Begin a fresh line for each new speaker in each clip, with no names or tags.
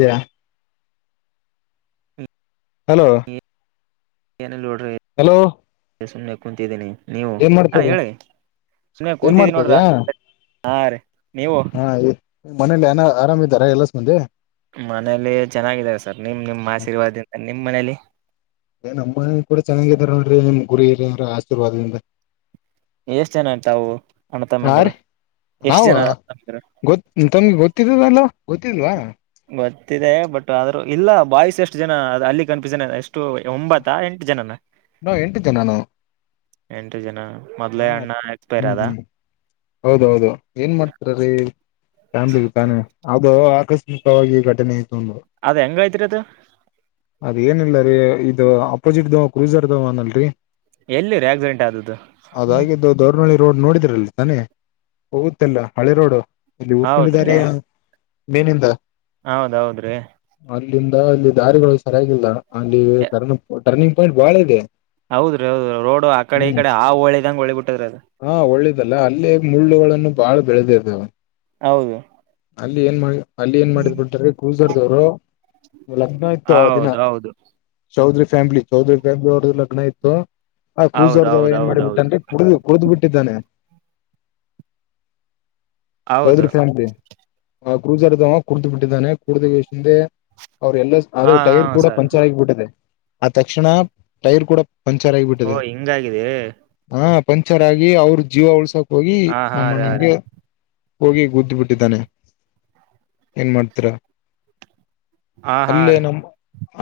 ದೆಯಾ hello
ನಲ್ೋಡು
hello
ಸುಮಮ್ಮನೆ ಕುೂಂತಿದ್ದೀನಿ ನೀವು
ಏನ್
ಹಾ
ಮಾಡ್ತದ
ಹೇಳಿ ಸುನನೆ
ಏನ್
ಕೂತಿದೀ ನೋಡ್ರ
ಮಾಡ್ತದ್ಯಾ
ಹಾ ರೀ ನೀವು
ಹಾ ಮನೇಲಿ ಏನ ಆರಾಮ್ ಇದಾರ ಎಲ್ಲ ಸ ಮಂದಿ
ಮನೇಲಿ ಚೆನ್ನಾಗಿದ್ದಾರೆ ಸರ್ ನಿಮ್ ನಿಮ್ಮ ಆಶೀರ್ವಾದದಿಂದ ನಿಮ್ಮ್ ಮನೇಲಿ
ಏ ನಮ್ಮ ಕೂ ಚನ್ನಾಗಿದಿದ್ದಾರೆ ನೋಡರಿ ನಿಮ್ ಗುರಿ ಇರಿ ಅವ್ರ ಆಶೀರ್ವಾದದಿಂದ
ಎಷ್ಟೇನಟಾವು
ಹಾ
ಅಣ್ಣತಮ್ಮಂದ್ರ
ರೀ ನಾವ ಗೊ ತಮ್ಗೆ ಗೊತ್ತಿದದ ಅಲ್ವಾ ಗೊತ್ತಿಲ್ವಾ
ದೆ ಬಟ್ ಆದ್ರೂ ಇಲ್ಲ ಬಾಯ್ಸ್ ಎಷ್ಟು ಜನ ಅದು ಅಲ್ಲಿ ಕನ್ಫಿೂಸನ್ ಇದೆ ಎಷ್ಟು ಒಂಬತ್ತ ಎಂಟು ಜನನ
ನಾವ್ ಎಂಟು ಜನ ನಾವು
ಎಂಟು ಜನ ಮೊದ್ಲೇ
ಹಾ
ಅಣ್ಣ ಎಕ್ಸ್ಪೈರ್
ಹ್ಮ್
ಆದ
ಹ್ಮ್ ಹೌದೌದು ಏನ್ ಮಾಡ್ತರೀ ಫ್ಯಾಮ್ಲಿ ತಾನೆ ಅದು ಆಕಸ್ಮಿಕವಾಗಿ ಘಟನೆ ಇತ್ತು ತ
ಅದ್ ಹೆಂಗೈತ್ರಿ ಅದು
ಅದ ಏನಿಲ್ಲ ರೀ ಇದು ಅಪೋಸಿಟ್ ದವ ಕ್ರೂಸರ್ದವ ಅಲ್ರರಿ
ಎಲ್ಲಿರ ಆಕ್ಸಿಡೆಂಟ್ ಆದದ್ದು
ಅದಾಗಿದ್ದು ದೌರ್ನಹಳ್ಳಿ ರೋಡ್ ನೋಡಿದ್ರಲ್ಲಿ ತಾನೆ ಹೋಗುತ್ತಲ್ಲ ಹಳೆ ರೋಡ್ ಇಲ್ಲಿ ಉಊರ್ಕೊಂಡಿದ್ದಾರೆ ಮೇನಿಂದ
ಹೌದೌದ್ರೀ
ಇಲ್ಲಿಂದ ಅಲ್ಲಿ ದಾರಿಗಳು ಸರಿಯಾಗಿಲ್ಲ ಅಲ್ಲಿ ಟರ್ಿ ಟರ್ನಿಂಗ್ ಪಾಯಿಂಟ್ ಬಹಳ ಇದೆ
ಹೌದ್ರೀ ಹೌದ್ರ ರೋಡ್ ಆ ಕಡೆ ಈ ಕಡೆ ಆ ಹಳಿದಂಗಗೆ ಹೊಳಿ ಬಿಟ್ಟದ್ರ ಅದ
ಲ್ಲ ಅಲ್ಲೇ ಮುಳ್ಳುಗಳನ್ನು ಬಾಳ ಬೆಳೆದಿರ್ದಾವ
ಹೌದು
ಅಲ್ಲಿ ಏನ್ ಮಾಡಿ ಅಲ್ಲಿ ಏನ್ ಮಾಡಿದ್ ಬಿಟ್ರೆ ಕೂಜರ್ದವ್ರು. ಲಕ್ನ ಇತ್ತುೋ ದಿನ
ಹೌದೌದು
ಚೌಧರಿ ಫ್ಯಾಮಿಲಿ ಚೌಧರಿ ಫ್ಯಾಮ್ಲಿ ಅವ್ರದ ಲಗ್ನ ಇತ್ತು ಆ ಕ್ರೂಸರ್ ಏನ್ ಮಾಡ.
ಹೌದೌದೌದೌದು
ಬಿಟ್ಟಂದ್ರೆ ಕುಡು ಕುಡಿದು ಬಿಟ್ಟಿದ್ದಾನೆ
ಹೌದು
್ ಕ್ರೂಸರ್ ಕುಡತ ಬಿಟ್ಟಿದ್ದಾನೆ ಕುಡಿದ ವಷಿಂದೆ ಅವ್ರ ಎಲ್ಲ
ಹಾ
ಆದ್ರ
ಹ
ಟೈರ್ ಕೂಡ
ಸರ್
ಪಂಚರ್ ಆಗಿಬಿಟ್ಟಿದೆ ಆದ ತಕ್ಷಣ ಟೈರ್ ಕೂಡ. ಪಂಚರ್
ಓ
ಆಗಿಬಿಟ್ಟಿದೆ
ಹಿಂಗಗಾಗಿದೆ.
ಹಾ ಪಂಚರ್ ಆಗಿ ಅವ್ರ ಜೀವ ಉಳ್ಸಕ್ ಹೋಗಿ
ಹ ಹಾ
ನಮ್ಮ
ರೀ ಹ ರೀ
ಅಣ್ಣನ್ಗೆ.. ಹೋಗಿ ಗುದ್ದಿ ಬಿಟ್ಟಿದ್ದಾನೆ ಏನ್ ಮಾಡ್ತೀರ.
ಹಾ ಹಾ ರೀ.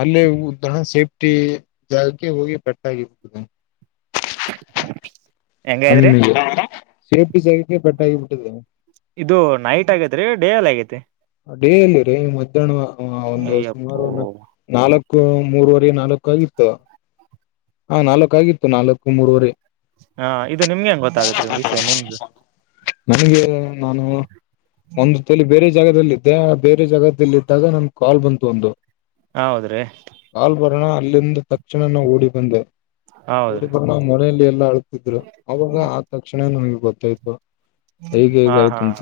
ಅಲ್ಲೇ ಉ ದಹ ಸೇಫ್ಟಿ ಜಾಗಕ್ಕೆ ಹೋಗಿ ಪಟ್ಟಾಗಿರುತ್ತದೆ. ಹ
ಹೆಂಗಾದ್ರಿ
ಸೇಫ್ಟಿ ಸ.
ಇದು ನೈಟ್ ಆಗೇತ್ರಿ ಡೇ ಅಲ್ಲಿ ಆಗೈತಿ.
ಡೇಲ್ಲಿ ರೀ ಮಧ್ಯಾಹ್ನ ಒಂದು ಸುಮಾರು
ಅಯ್ಯಪ್ಪೋ
ಒಂದು ನಾಲ್ಕು. ಮೂರ್ವರೆ ನಾಲ್ಕು ಆಗಿತ್ತು ಹ ನಾಲ್ಕು ಆಗಿತ್ತು ನಾಲ್ಕ್ಕು ಮೂರ್ವರೆ.
ಹಾ ಇದು ನಿಮ್ಗೆ ಹೆಂಗ್ ಗೊತ್ತಾಗತ್ರಿ ವಿಷಯ ನಿಮ್ಗೆ.
ನನಗೆ ನಾನು ಒಂದು ತಲಿ ಬೇರೆ. ಜಾಗದಲ್ಲಿ ಬೇರೆ ಜಾಗದಲ್ಲಿ ಇದ್ದಾಗ ನಮ್ಗೆ ಕಾಲ್ ಬಂತು ಒಂದು.
ಹ ಹೌದ್ರೀ.
ೋಣ ಅಲ್ಲಿಂದ ತಕ್ಷಣನ ಓಡಿ ಬಂದೆ.
ಹೌದ್ರಿ
ಹುಡುಬಣ ಮನೆಯಲ್ಲಿ ಎಲ್ಲಾ ಅಳ್ತಿದ್ರು ಅವಾಗ ಆ ತಕ್ಷಣನುಗ್ ಗೊತ್ತಾಯ್ತು. ಗ
ಹಾ
ಕಾಯ
ಹಾ
ತುಮಚ.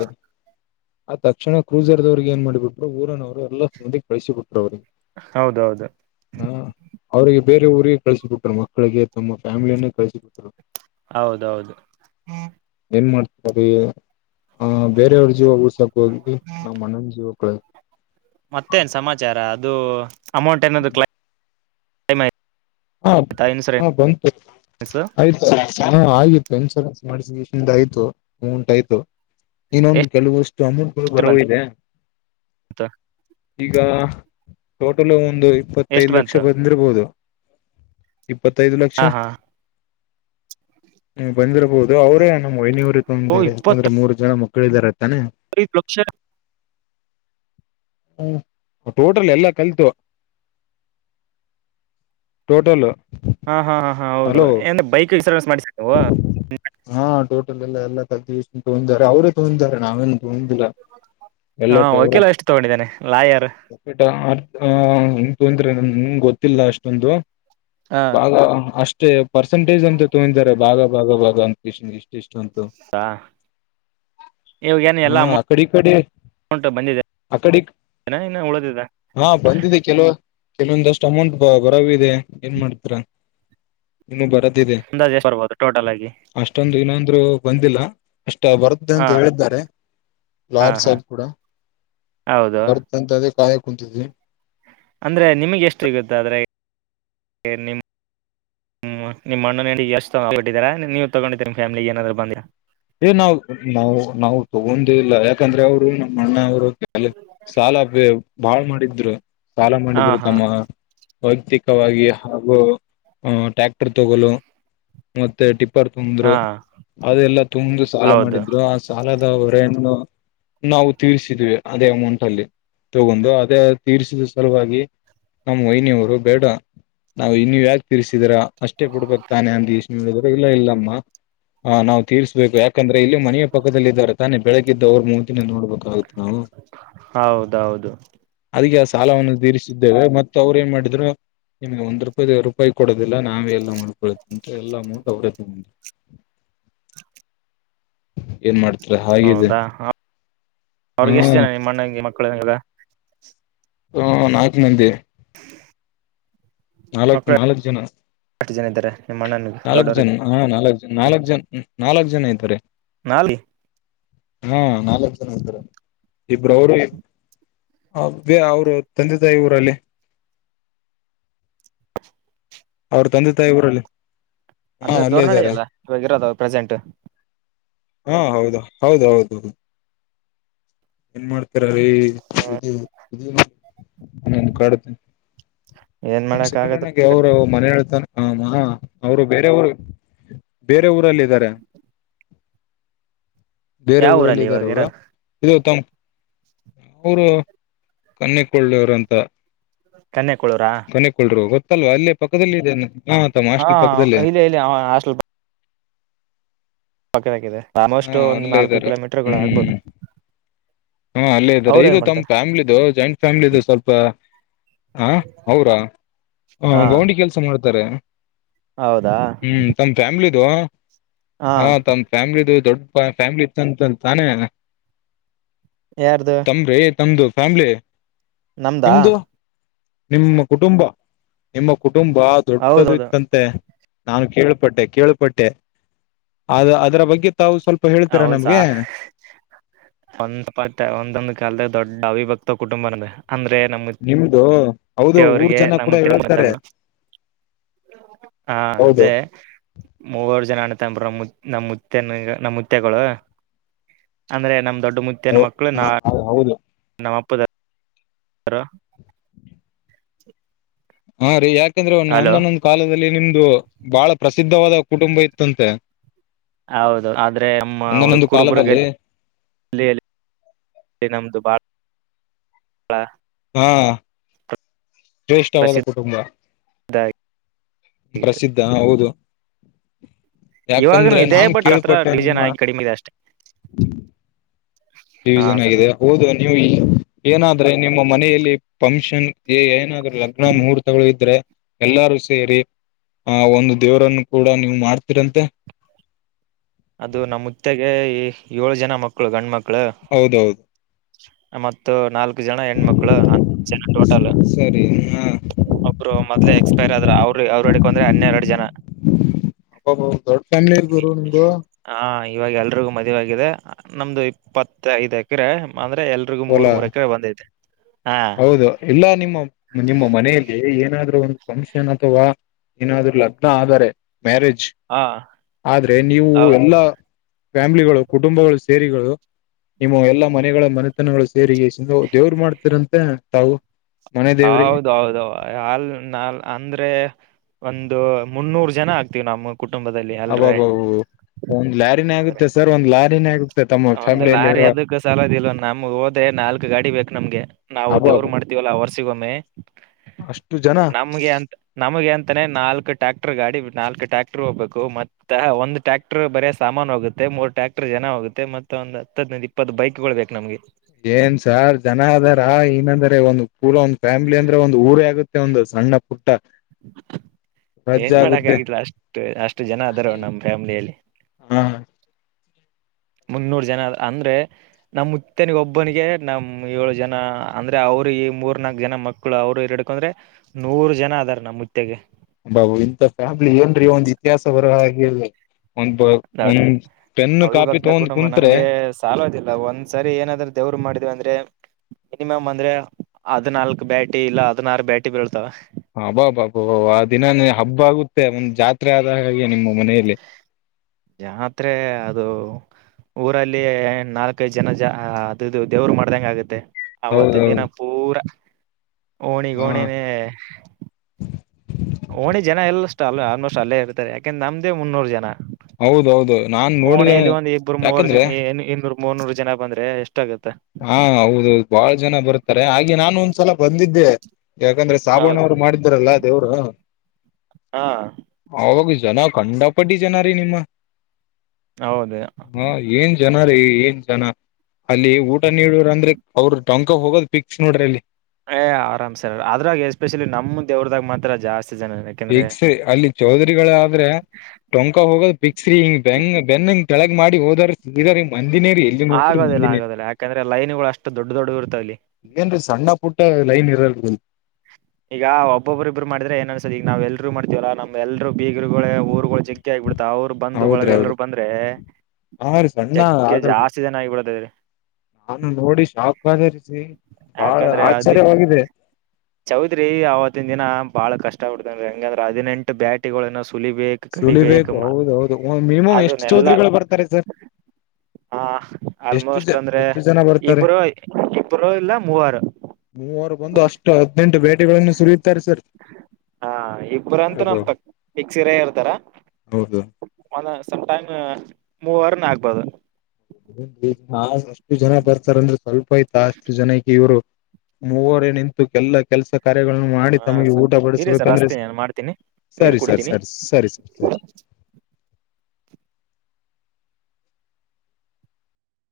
ಆ ತಕ್ಷಣ ಕ್ರೂಜರ್ದವ್ರಿಗೆ ಏನ್ ಮಾಡಿಬಿಟ್ರು ಊರನವ್ರು ಎಲ್ಲಾ ಮುಂದೆ ಕಳಸಿಸಿ ಬಿಟ್ರು ಅವ್ರಿಗೆ.
ಹೌದೌದು.
ಹ ಅವ್ರಿಗೆ ಬೇರೆ ಊರಿಗೆ ಕಳ್ಸಬಟರು ಮಕ್ಕಳಿಗೆ ತಮ್ಮ ಫ್ಯಾಮಿಲಿಯನ್ನೇ ಕಳ್ಸಿ ಕೊಟರು.
ಹೌದೌದು.
ಏನ್ ಮಾಡ್ತೀ ಆ್ ಬೇರೆಯವ್ರ ಜೀವ ಉಊರ್ಸಕ್ ಹೋಗ್ಿ ನಮ್ಮ್ ಅಣ್ಣನ ಜೀವ. ಕಳ.
ಮತ್ತೇನ್ ಸಮಾಚಾರ ಅದು ಅಮೌಂಟ್ ಏನದು ಕ್ಲೈ.
ಹಾ ಹ
ಇನ್ಸೂರೆನ್ಸ್
ಬಂತು ಆಯ್ತು ಹ ಆತು. ನ್ಸೂರೆನ್ಸ್ ಮಾಡ ಆಯ್ತುಂಟಟ್ ಆಯ್ತು ಇನ್ನೊಂದು ಕೆಲವಷ್ಟ. ಅಮೌಂಟ್
ಎಷ್ಟು
ಬರ ಇದೆ
ಬಂತು
ಈಗ ಟೋಟಲ್. ಒಂದು
ಎಷ್ಟು
ಇಪ್ಪತ್ತೈದು ಲಕ್ಷ
ಬಂತು
ಬಂದಿರ್ಬಹುದು. ಇಪ್ಪತ್ತೈದು ಲಕ್ಷ
ಹಾ ಹಾ
ಬಂದ್ರೆ. ಹೌದು ಅವ್ರೇ ನಮ್ಮ್ ವಹನಿಯವರು
ಓ
ತಗಂದಾರೆ ಯಾಕಂದ್ರೆ
ಇಪ್ಪತ್ತೈದು
ಮೂರು ಜನ ಮಕ್ಕಳ ಇದಾರೆತಾನೆ.
ಲಕ್ಷ.
ಹ ಟೋಟಲ್ ಎಲ್ಲಾ ಕಲ್ತು.
[inaudible]
ಟೋಟಲ್.
ಹಾಂ ಹಾಂ ಹಾ ಹಾ ಹೌದು
ಹಲೋ
ಏಂದ್ರ ಬೈಕ್ಿಗೆ ಸರ್ವೆಸ್ ಮಾಡಿಸಿ ನೀವು.
ಲ್ಲ ಎಲ್ಲ ತ ತಾರೆ ಅವರುೇ ತೋಂದಾರೆ ನಾವೇ. ಹಂದರ
ಹಾ
ಎಲ್ಲಟ ಅವರ.
ವಕೀಲ ಎಷ್ಟು ತಗೊಂಡಿದ್ದಾನೆ ಲಾಯರ್
[unintelligible] ಗೆ ಗೊತ್ತಿಲ್ಲ ಅಷ್ಟೊಂದು
ಹಾ
ಬ ಅಷ್ಟೇ ಪರ್ಸಂಟೇಜ್ ಅಂತ ತೊಗಿದ್ದಾರೆ. ಬಾಗ ಬಾಗ ಬಾಗ ಅಂತ ಕಷನ್ ಇಷ್ಟ ಇಷ್ಟ ಅಂತು.
ಇವಾಗ ಏನ್
ಹಾ
ಎಲ್ಲಾ
ಅಕಡಿ ಕಡೆ.
ಅಮೌಂಟ್ ಬಂದಿದೆ
ಅ ಕಡೆ
ಇನ್ನು ಉಳಿದಿದೆ
ಹಾ ಬಂದಿದೆ ಕೆಲವ. ಕೆಲವೊಂದಷ್ಟು ಅಮೌಂಟ್ ಬ ಬರ ಇದೆ ಏನ್ ಮಾಡ್ತ ಇನ್ನುೂ ಬರದಿದೆ.
ಅಂದಾಜು ಎಷ್ಟು ಬರ್ಬೋದು ಟೋಟಲ್ ಆಗಿ
ಅಷ್ಟೊಂದು ಇನ್ನೊಂದ್ರು ಬಂದಿಲ್ಲ. ಅಷ್ಟ ಬರುತ್ತೆ
ಹಾ
ಅಂತ ಹೇಳಿದ್ದಾರೆ
ಹಾ
ಲಾಯರ್
ಹಾ
ಸಾಹಬ್ ಕೂಡ.
ಹೌದು
ಬರ್ತಂತದೇ ಕಾಯೆ ಕುಂತಿದ್ವಿ.
ಅಂದ್ರೆ ನಿಮಗೆ ಎಷ್ಟು ಇಗತ್ತ ಆದ್ರೆ ನಿ. ಹ್ಮ್ ನಿಮ್ ಮಣ್ಣುಿಗೆ ಎಷ್ಟು ತಬಟ್ಟಿದರ ನೀವು ತಗೊಂಡಿದೀರಿಿ ಫ್ಯಾಮಿಿಗೆ ಏನಾದರು ಬಂದ್ಯಾಾ.
ಏ ನಾವು ನಾವು ಮಣ್ಣ ಅವರು ಸಾಲ ಬಾಳ್ ಮಾಡಿದ್ರು. ಸಾಲ
ಹಾ
ಮಾಡಿದ್ರು
ಹಾ
ತಮ್ಮ ವೈಯಕ್ತಿಕವಾಗಿ ಹಾಗೂ ಟ್ಯಾಕ್. ತಗ ಮತ್ತೆ ಟಿಪ್ಪರ್ ತಂದ್ರು
ಹಾ
ಅದೆಲ್ಲ ಮುಂದು ಸಾಲ
ಹೌದು
ಮಾಡಿದ್ರು ಆ ಸಾಲದ ಹೊರೇನು ನಾವು ತೀರ್ರಿಸಿದ್ವಿ ಅದೇ ಅಮೌಂಟ್ ಅಲ್ಲಿ ತಗೊಂಡು ಅದೇ ತೀರ್ರಿಸಿದ ಸಲುವಾಗಿ ನಮ್ಮಯನವರು ಬೇಡ ನಾವು ಇ ನೀವ್ ಯಾಕೆ ತಿರ್ರಿಸಿದ್ರ ಅಷ್ಟೇ ಬಿಡ್ಬೇಕಕ್ ತಾನೆ ಅಂದಷ್ಟಿದ್ರ ಇಲ್ಲ ಇಲ್ಲಮ್ಮ ಹಾ ನಾವ್ ತರ್ಸ್್ಬೇಕು ಯಾಕಂದ್ರೆ ಇಲ್ಲಿ ಮನೆಯ ಪಕ್ಕದದಲ್ಲಿ ಇದ್ದಾರೆ ತಾನೆ ಬೆಳಗ್ಿದ್ದ ಅವ್ರು ಮೂವತಿನ ನೋಡ್ಬು ಆ
ಹೌದೌದು
ಅದಕ್ಕೆಸ ಸಾಲವನ್ನು ತೀರಿಸಿದ್ದೇವೆ ಮ ಅವ್್ರ ಏನ್ ಮಾಡಿದ್ರು ನಿಮ್ಗೆ ಒಂದ್ೂಾಯಿ ರೂಪಾಯಿ ಕೊಡೋದಿಲ್ಲ ನಾವ ಎಲ್ಲ ಎಲ್ಲ ಅಮೌಂಟ್ ಅವ್ರೇ ತಗೊಂಡು ಮಾಡ್ತೀರ ಹಾಗಿದೆ
ಹೌದಾ ಅವ್ರಿಗೆ ಎಷ್ಟು
ಹ್ಮ್
ಜನ ನಿಮ್ಮ ಅಣ್ಣ ಮಕ್ಕಳಾಗ
ಹ ನಾಕು ಮಂದಿ ನಾಲ್ಕ್
ಮಕ್ಕಳು
ನಾಲ್ಕ್ು ಜನ
ಎಷ್ಟು ಜನ ಇದ್ದಾರೆ ನಿಮ್ಮ ಅಣ್ಣನಿಗೆ
ನಾಲ್ಕ್ು
ದೊಡ್ಡವರು
ಜನ ಹಾ ನಾಲ್ಕ್ ಜನ್ ನಾಲ್ಕ್ ಜನ್ ನಾಲ್ಕ್ು ಜನ ಇದತಾರೆ
ನಾಳೆ
ಹಾ ನಾಲ್ಕ್ ಜನ ಇದತಾರೆ ಇಬ್ರ ಅವರು ಅ ಬೇ ಅವರು ತಂದೆ ತಾಯಿ ಊರಲ್ಲಿ ಅವ್ರ ತಂದೆ ತಾಯಿವರಲ್ಲಿ
ಅಂದ್ರೆ ದೋರ್ನಡಿ ಅಲ್ಲ ಇವಾಗ ಇರೋದ ಪ್ರೆಸೆಂಟ್
ಹಾ ಹೌದ ಹೌದ ಹೌದು ಏನ್ ಮಾಡ್ತಾರ ರೀನ್ನೊಂದು ಕಾಡುತ್ತ
ಏನ್
ನಮ್
ಮಾಡಕ್ ಆಗದು
ಸಕ್ಕನಗೆ ಅವರು ಮನೆ ಹೇಳ್ತಾನ ಹ ಅವರು ಬೇರೆಊರು ಬೇರೆ ಊರಲ್ಲ ಇದಾರೆ ಬೇರೆ
ಯಾವ
ಊರಲ್ಲ
ಊರಲ್ಲಿ
ಇದಾರೆ
ಇವಾಗ
ಅವರು
ಇರೋದು
ತ ಅವರು ಕನ್ನಿಕೊಳ್ಳಿವ್ರಂತ
ಕನ್ಯಕಳೂರ
ಗತ್ತಲ್ವಾ ಅಲ್ಲೇ ಪಕ್ಕದದಲ್ಲಿ ಇದೇನೆ ನತ್ತ
ಹಾ
ಮಷ್ಟಲ್ ಪಕ್ಕದಲ್ಲೇ
ಇಲ್ಲಿ ಇಲ್ಲಿ ಕೆಿದೆ ಆಲ್ಮೋಸ್ಟ್
ಹಾ
ಒಂದು
ಅಲ್ಲೇ
ನಾಲ್ಕು
ಇದ್ದಾರೆ
ಕಿಲೋಮೀಟರ್ಗಳು ಆಗ್ಬೋದು
ಹ್ಮ್ ಹಾ ಅಲ್ಲೇ ಇದ್ದಾರೆ
ಅವ್ರ
ಇದು
ಏನ್
ತಮ್ಮ್
ಮಾಡ್ತಾರೆ
ಫ್ಯಾಮ್ಲಿಿದು ಜಾಯಿಂಟ್ ಫ್ಯಾಮಿಲಿ ಇದು ಸ್ವಲ್ಪ ಹ ಹೌರಾ ಹ
ಹಾ
ಗೌಂಡಿ ಕೆಲ್ಸ ಮಾಡ್ತಾರೆ
ಹೌದಾ
ಹ್ಮ್ ತಮ್ಮ ಫ್ಯಾಮಿಲಿಿದು ಹಾ ತಮ್ಮ ಫ್ಯಾಮಿಲಿದ ದೊಡ್ಡ ಫ್ಯಾಮಿಲಿ ಇತ್ತಂತ ತಾನೇ
ಯಾರ್ದು
ತಮ್ರೀ ತಮ್ದು ಫ್ಯಾಮ್ಲಿ
ನಮ್ದಾ
ನಿಮ್ದು ನಿಮ್ಮ ಕುಟುಂಬ ನಿಮ್ಮ ಕುಟುಂಬ ದೊಡ್ಡದು
ಹೌದೌದು
ಇತ್ತಂತೆ ನಾನು ಕೇಳಳ್ಪಟ್ಟೆ ಕೇಳಪಟ್ಟೆ ಅದು ಅದರ ಬಗ್ಗೆ ತಾವು ಸ್ವಲ್ಪ ಹೇಳ್ತೀರ
ಹೌದ್ ಸಾ
ನಮ್ಗೆ
ಮತ್ತೆ ಒಂದೊಂದಂದು ಕಾಲದ ದೊಡ್ ಅವಿಭಕ್ತ ಕುಟುಂಬ ಅದ ಅಂದ್ರೆ ನಮ್ಮ
ನಿಮ್ದು ಹೌದು ಊರ್
ತೆವ್ರಿಗೆ
ಜನ
ನಮ್ಮ
ಕೂಡ ಹೇಳ್ತಾರೆ
ತಿಮ್ಮತ್ತಂಬ ಹಾ
ಹೌದು
ಅದೇ ಮೂವರು ಜನ ಅ ನುತ್ತ ನಮ್ಮುತ್ತೆಗಳು ಅಂದ್ರೆ ನಮ ದೊಡ್ಡ ಮುತ್ಯಾನ ಮಕ್ಕಳ ನಾ
ಹೌದು
ನಮ್ಮಪ್ಪದ ಹರ
ಹಾ ರೀ ಯಾಕಂದ್ರೆ ಒ ಒಂದೊಂದೊಂದ್ ಕಾಲದಲ್ಲಿ ನಿಮ್ದು ಬಹಳ ಪ್ರಸಿದ್ಧವಾದ ಕುಟುಂಬ ಇತ್ತಂತೆ
ಹೌದು ಆದ್ರೆ ನಮ್ಮ
ಒಂದೊಂದೊಂದು ಕಾಲದಲ್ಲಿ
ಕುರುಬುರ್ಗಲ್ಲಿ ಅಲ್ಲಿ ಅ ನಮ್ದು ಬಾಳ ಹ
ಹಾ ಜ್ಯೇಷ್ಠವಾದ
ಪ್ರಸಿದ್ಧ
ಕುಟುಂಬ ಪ್ರಸಿದ್ಧ ಹೌದು
ಇವಾಗನು
ಯಾಕಂದ್ರೆ
ಇದೆ
ನಾನ್
ಬಟ್ ಹತ್ರ
ಕೇಳ್ಪಟ್ಟೆ
ಡಿವಿಷನ್
ನಿಮ್ಮ
ಆಗಿ ಕಡಿಮೆ ಇದೆ ಅಷ್ಟೇ ಹಾ
ಡಿವಿಷನ್
ಸರ್
ಆಗಿದೆ ಹೌದು ನೀವು ಏನಾದ್ರೆ ನಿಮ್ಮ ಮನೆಯಲ್ಲಿ ಫಂಕ್ಷನ್ ಏ ಏನಾದ್ರೂ ಲಗ್ನ ಮುಹೂರ್ತಗಳು ಇದ್ರೆ ಎಲ್ಲಾರು ಸೇರಿ ಆ ಒಂದು ದೇವರನ್ನು ಕೂಡ ನೀವು ಮಾಡ್ತಿರಂತೆ
ಅದು ನಮ್ಮ ಹುತ್ತೆಗೆ ಏಳು ಜನ ಮಕ್ಕಳು ಗಂಡ ಮಕ್ಕಳು
ಹೌದೌದು
ಮತ್ತು ನಾಲ್ಕು ಜನ ಹೆಣ್ಮಕ್ಳು ಹನ್ನ ಜನ ಟೋಟಲ್
ಸರಿ
ಒಬ್ರು ಮೊದ್ಲೇ ಎಕ್ಸ್ಪೈರ್ ಆದ್ರ ಅವ್ರ ಅವ್ರ ಇಡಕೊಂಡ್ರೆ ಹನ್ನೆರಡು ಜನ
ಒ ಹೋ ದೊಡ್ಡ ಫ್ಯಾಮಿಲಿ ಗುರು ನಿಮ್ದು
ಹಾ ಇವಾಗ ಎಲ್ರಿಗೂ ಮದುವೆಯಾಗಿದೆ ನಮ್ದು ಇಪ್ಪತ್ತ ಐದು ಎಕರೆ ಅ ಮತ್ತೆ ಎಲ್ರಿಗೂ ಮೂರ್
ಹೊಲಾ
ಮೂರು ಎಕರೆ ಬಂದೈತೆ ಹಾ
ಹೌದು ಇಲ್ಲಾ ನಿಮ್ಮ ನಿಮ್ಮ ಮನೆಯಲ್ಲಿ ಏನಾದ್ರು ಒಂದು ಫಂಕ್ಷನ್ ಅಥವಾ ಏನಾದ್ರು ಲಗ್ನ ಆದಾರೆ ಮ್ಯಾರೇಜ್
ಹಾ
ಆದ್ರೆ ನೀವು
ಹೌದು
ಎಲ್ಲಾ ಫ್ಯಾಮಿಲಿಗಳು ಕುಟುಂಬಗಳು ಸೇರಿಗಳು ನಿಮ್ಮ ಎಲ್ಲಾ ಮನೆಗಳ ಮನೆತನಗಳು ಸೇರಿ ದೇವರು ಮಾಡ್ತರಂತೆ ತಾವು ಮನೆ ದೇವ್ರಿಗೆ
ಹೌದ ಹೌದು ಅಲ್ ನಲ್ ಅಂದ್ರೆ ಒಂದು ಮುನ್ನೂರು ಜನ ಆಗ್ತವಿ ನಮ್ಮ ಕುಟುಂಬದಲ್ಲಿ ಅಲ್ರೇ
ಅಬ್ಬಬ್ಬಬ್ಬ ಒಂದ್ ಲಾರಿನೇ
ಆದ್ರೆ
ಆಗುತ್ತೆ ಸರ್ ಒಂದ್ ಲಾರಿನೇ ಆಗುತ್ತೆ ತಮ್ಮ
ಒಂದು
ಫ್ಯಾಮಿಲಿಯಲ್ಲಿ
ಲಾರಿ
ಇರುವ
ಅದಕ್ಕ ಸಾಲದ ಇಲ್ವ ನಮ್ಗೆ ಹೋದ ನಾಲ್ಕ್ ಗಾಡಿ ಬೇಕು ನಮ್ಗೆ ನಾವು
ಅಬ್ಬಬ್ಬ
ದೇವ್ ಮಾಡ್ತತಿವಲ್ಲಾರ್ [unintelligible] ಸಿಗೊಮ್ಮೆ
ಅಷ್ಟು ಜನ
ನಮಗೆ ಅಂತ ನಮಗೆ ಅಂತಾನೆ ನಾಲ್ಕು ಟ್ರ್ಯಾಕ್ಟರ್ ಗಾಡಿ ನಾಕು ಟ್ರ್ಯಾಕ್ಟರ್ ಹೋಗ್ಬೇಕು ಮತ್ತೆ ಒಂದು ಟ್ರ್ಯಾಕ್ಟರ್ ಬರೇ ಸಾಮಾನ್ ಹೋಗುತ್ತೆ ಮೂರು ಟ್ರ್ಯಾಕ್ಟರ್ ಜನ ಹೋಗುತ್ತೆ ಮತ್ತೆ ಒಂದು ಹತ್ತಂದ ಇಪ್ಪತ್ತು ಬೈಕ್ ಗಳು ಬೇಕು ನಮ್ಗೆ
ಏನ್ ಸಾರ್ ಜನ ಅದಾರ ಏನಂದ್ರ ಒಂದ್ ಕೂಲ ಒಂದ್ ಫ್ಯಾಮಿಲಿ ಅಂದ್ರೆ ಒಂದ ಊರ ಆಗುತ್ತ ಮತ್ತೆ ಒಂದು ಸಣ್ಣ ಪು
[inaudible] ಏನ್
ಆಗುತ್ತೆ
ಮಾಡಕ್ಗತ್ಲ ಅಷ್ಟು ಅಷ್ಟು ಜನ ಅದಾರ ನಮ್ ಫ್ಯಾಮಿಲಿಯಲ್ಲಿ
ಹ
ಮುನ್ನೂರು ಜನ ಅಂದ್ರೆ ನಮ್ಮುತ್ತನಿಗೆ ಒಬ್ಬನಿಗೆ ನಮ್ ಏಳು ಜನ ಅಂದ್ರೆ ಅವ ಅವರು ಈ ಮೂರ್ ನಾಕ್ ಜನ ಮಕ್ಕಳು ಅವ್ರು ಎರ್ಡ್ಕಂದ್ರೆ ನೂರು ಜನ ಅದಾರ ನಮ್ಮ ಮುತ್ತೆಗೆ
ಹಬ ಇಂತ ಫ್ಯಾಮಿಲಿ ಏನ್ರೀ ಒಂದ್ ಇತಿಹಾಸ ಬರ ಹಾಗೆ ರಿ [unintelligible]
ದೊಡ್ಡ
ಹ್ಮ್
ಅವಿಭಕ್ತ ಕುಟುಂಬ ನಮ್ಗೆ ಸಾಲದಿಲ್ಲ ಒಂದ್ಸರಿ ಏನಾದ್ರೂ ದೇವ್ರು ಮಾಡಿದೇವಿ ಅಂದ್ರೆ ಮಿನಿಮಮ್ ಅಂದ್ರೆ ಹದಿನಾಲ್ಕು ಬ್ಯಾಟಿ ಇಲ್ಲ ಹದಿನಾರು ಬ್ಯಾಟಿ ಬೀಳ್ತಾವ
ಹಬ್ಬಾಬಬಬಬ ದಿನಾನೆ ಹಬ್ಬ ಆಗುತ್ತೆ ಒಂದ್ ಜಾತ್ರೆ ಆದ ಹಾಗೆ ನಿಮ್ಮ ಮನೆಯಲ್ಲಿ
ಜಾತ್ರೆ ಅದು ಊರಲ್ಲಿ ನಾಲ್ಕೈದು ಜನ ಜ ಅದುದು ದೇವ್ರ ಮಾಡ್ದಂಗ ಆಗುತ್ತೆ
ಹೌದೌದು
ಆವತ್ತಿನ ದಿನ ಪೂರಾ
ಹಾ
ಓಣಿಗೋಣಿನೆೇ ಓಣಿ ಜನ ಎಲ್ಲ ಅಷ್ಟ ಅಲ್ಲ ಆಲ್ಮೋಸ್ಟ್ ಅಲ್ಲೇ ಇರ್ತಾರೆ ಯಾಕೆಂದ್ರೆ ನಮ್ದೇ ಮುನ್ನೂರು ಜನ
ಹೌದೌದು ನಾನ್ ನೋಡಿದೆ
ಓಣೆಯಲ್ಲಿ ಒಂದ್ ಇಬ್ಬರು ಮೂರು
ಯಾಕಂದ್ರೆ
ಜನ ಇನ್ನೂರು ಮೂರ್ನೂರು ಜನ ಬಂದ್ರೆ ಎಷ್ಟಾಗತ್ತೆ
ಹಾ ಹೌದೌದು ಬಾಳ ಜನ ಬರ್ತಾರೆ ಹಾಗೆ ನಾನು ಒಂದ್ಸಲ ಬಂದಿದ್ದೆ ಯಾಕಂದ್ರೆ
ಹೌದ
ಸಾಬಣ್ಣವರು ಮಾಡಿದ್ದಾರಲ್ಲ ದೇವರು
ಹಾ
ಆವಾಗು ಜನ ಕಂಡ ಪಂಡಿ ಜನ ರೀ ನಿಮ್ಮ
ಹೌದ....
ಹ ಏನ್ ಜನ ರೀ ಏನ್ ಜನ ಅಲ್ಲಿ ಊಟ ನೀಡೋ ಅಂದ್ರೆ ಅವ್ರ ಟಂಕ ಹೋಗೋದ್ ಫಿಕ್ಸ್ ನೋಡ್ರಿ ಅಲ್ಲಿ
ಏ ಆರಾಮ್ ಸರ್ ಅದ್ರಾಗ ಎಸ್ಪೆಷಲಿ ನಮ್ದ ದೇವರದಾಗ ಮಾತ್ರ ಜಾಸ್ತಿ ಜನ ಯಾಕೆಂದ್ರೆ
ಪಿಕ್ಸ್ರಿ ಅಲ್ಲಿ ಚೌದರಿಗಳಾದ್ರೆ ಟೊಂಕ ಹೋಗೋದು ಪಿಕ್ಸ್ರಿ ಹಿಂಗ ಬೆಂಗ ಬೆನ್ನಂಗ ಕೆಳಗ್ ಮಾಡಿ ಹೋದಾರ ಎದರಿಮ ಮಂದಿನೇರಿ ಎಲ್ಲಿ ನೋಡ್ತ
ಆಗೋದಿಲ್ಲ
ಮಂದಿನೆ
ಆಗೋದಿಲ್ಲ ಯಾಕಂದ್ರೆ ಲೈನ್ಗಳು ಅಷ್ಟು ದೊಡ್ಡ ದೊಡ್ಡ ಇರ್ತಾವಲ್ಲಿ
ಏನ್ರೀ ಸಣ್ಣಪ್ಪ ಊಟ ಲೈನ್ ಇರ
ಈಗ ಒಬ್ಬೊಬ್ರರಿಬ್ರು ಮಾಡಿದ್ರೆ ಏನ್ ಅನ್ಸದ ಈಗ ನಾವ ಎಲ್ರು ಮಾಡ್ತವಲ್ಲ ನಮ್ ಎಲ್ರು ಬೀಗ ಇವರುಗಳ ಊರುಗಳು ಜಗ್ಗಿ ಆಗಿಬಿಡ್ತಾವ ಅವ್ರು ಬಂದು
ಹೌದ್ರಿ
ಬಳಗ ಎಲ್ಲರೂ
ಹೌದ್ರಿ
ಬಂದ್ರೆ
ಹಾ ರೀ ಸಣ್ಣ
ಜಗ್ಗೆ
ಆಗಲ್ರಿ
ಜಾಸ್ತಿ ಜನ ಆಗ್ಬಿಡ್ತಾ ಇದ್ದಾರೆ
ನಾನು ನೋಡಿ ಶಾಕ್ ಆದನಿ ರಚನಿ ಬಾಳ ಆಶ್ಚರ್ಯವಾಗಿದೆ
ಚೌದ್ರಿ ಆವತ್ತಿನ ದಿನ ಬಾಳ ಕಷ್ಟ ಬಿಡ್ತನ್ ಹೆಂಗಂದ್ರೆ ಹದಿನೆಂಟು ಬ್ಯಾಟಿ ತುಲಿಬೇಕು ಕಡಿಬೇಕ
ಸುಲಿಬೇಕು
ಅಮ್ಮ
ಹೌದ ಹೌದು ಮಿನಿಮಮ್ ಎಷ್ಟು
ಅದನ್ನೆಲ್ಲಾ
ಚೌಧರಿಗಳು ಬರ್ತಾರೆ ಸರ್
ಹಾ
ಎಷ್ಟು ಜ
ಆಲ್ಮೋಸ್ಟ್ ಅಂದ್ರೆ
ಎಷ್ಟು ಜನ ಬರ್ತಾರೆ
ಇಬರು ಇಬರು ಇಲ್ಲ ಮೂವರು
ಮೂವರು ಬಂದು ಅಷ್ಟು ಹದಿನೆಂಟು ಬಟ ಇಲ್ಲಿ ಒಂದು ನಿಮಿಷ ತರಿಸಿದ್ರು
ಹಾ ಇಬ್ಬ್ರಂತ
ತರ್ಬು
ನಮ್ ಪಕ್ ಫಿಕ್ಸಿರೇ
ಹೌದು
ಅಲ್ಲ ಸಮ್ಟೈಮ್ ಮೂವರ್ನ್ ಆಗ್ಬೋದು
ಒಂದು ಇಬ್ರು ಅಷ್ಟು ಜನ ಬರ್ತಾರಂದ್ರೆ ಸ್ವಲ್ಪ ಆಯ್ತ ಅಷ್ಟು ಜನಕ್ಕೆ ಇವ್ರು ಮೂವರು ನಿಂತು ಎಲ್ಲ ಕೆಲ್ಸ ಕಾರ್ಯಗಳನ್ನು ಮಾಡಿ
ಹಾ
ತಮಗೆ
ಸರ್
ಊಟ
ಇರಿ ಸರ್
ಬಡಿಸ್ಬೇಕಂದ್ರೆ
ಹಚ್ತೀನಿ ನಾನ್ ಮಾಡ್ತೀನಿ ನೀರ್
ಸರಿ ಸರ್
ಕುಡಿತೀನಿ.
ಸರಿ ಸರಿ ಸ ಸರಿ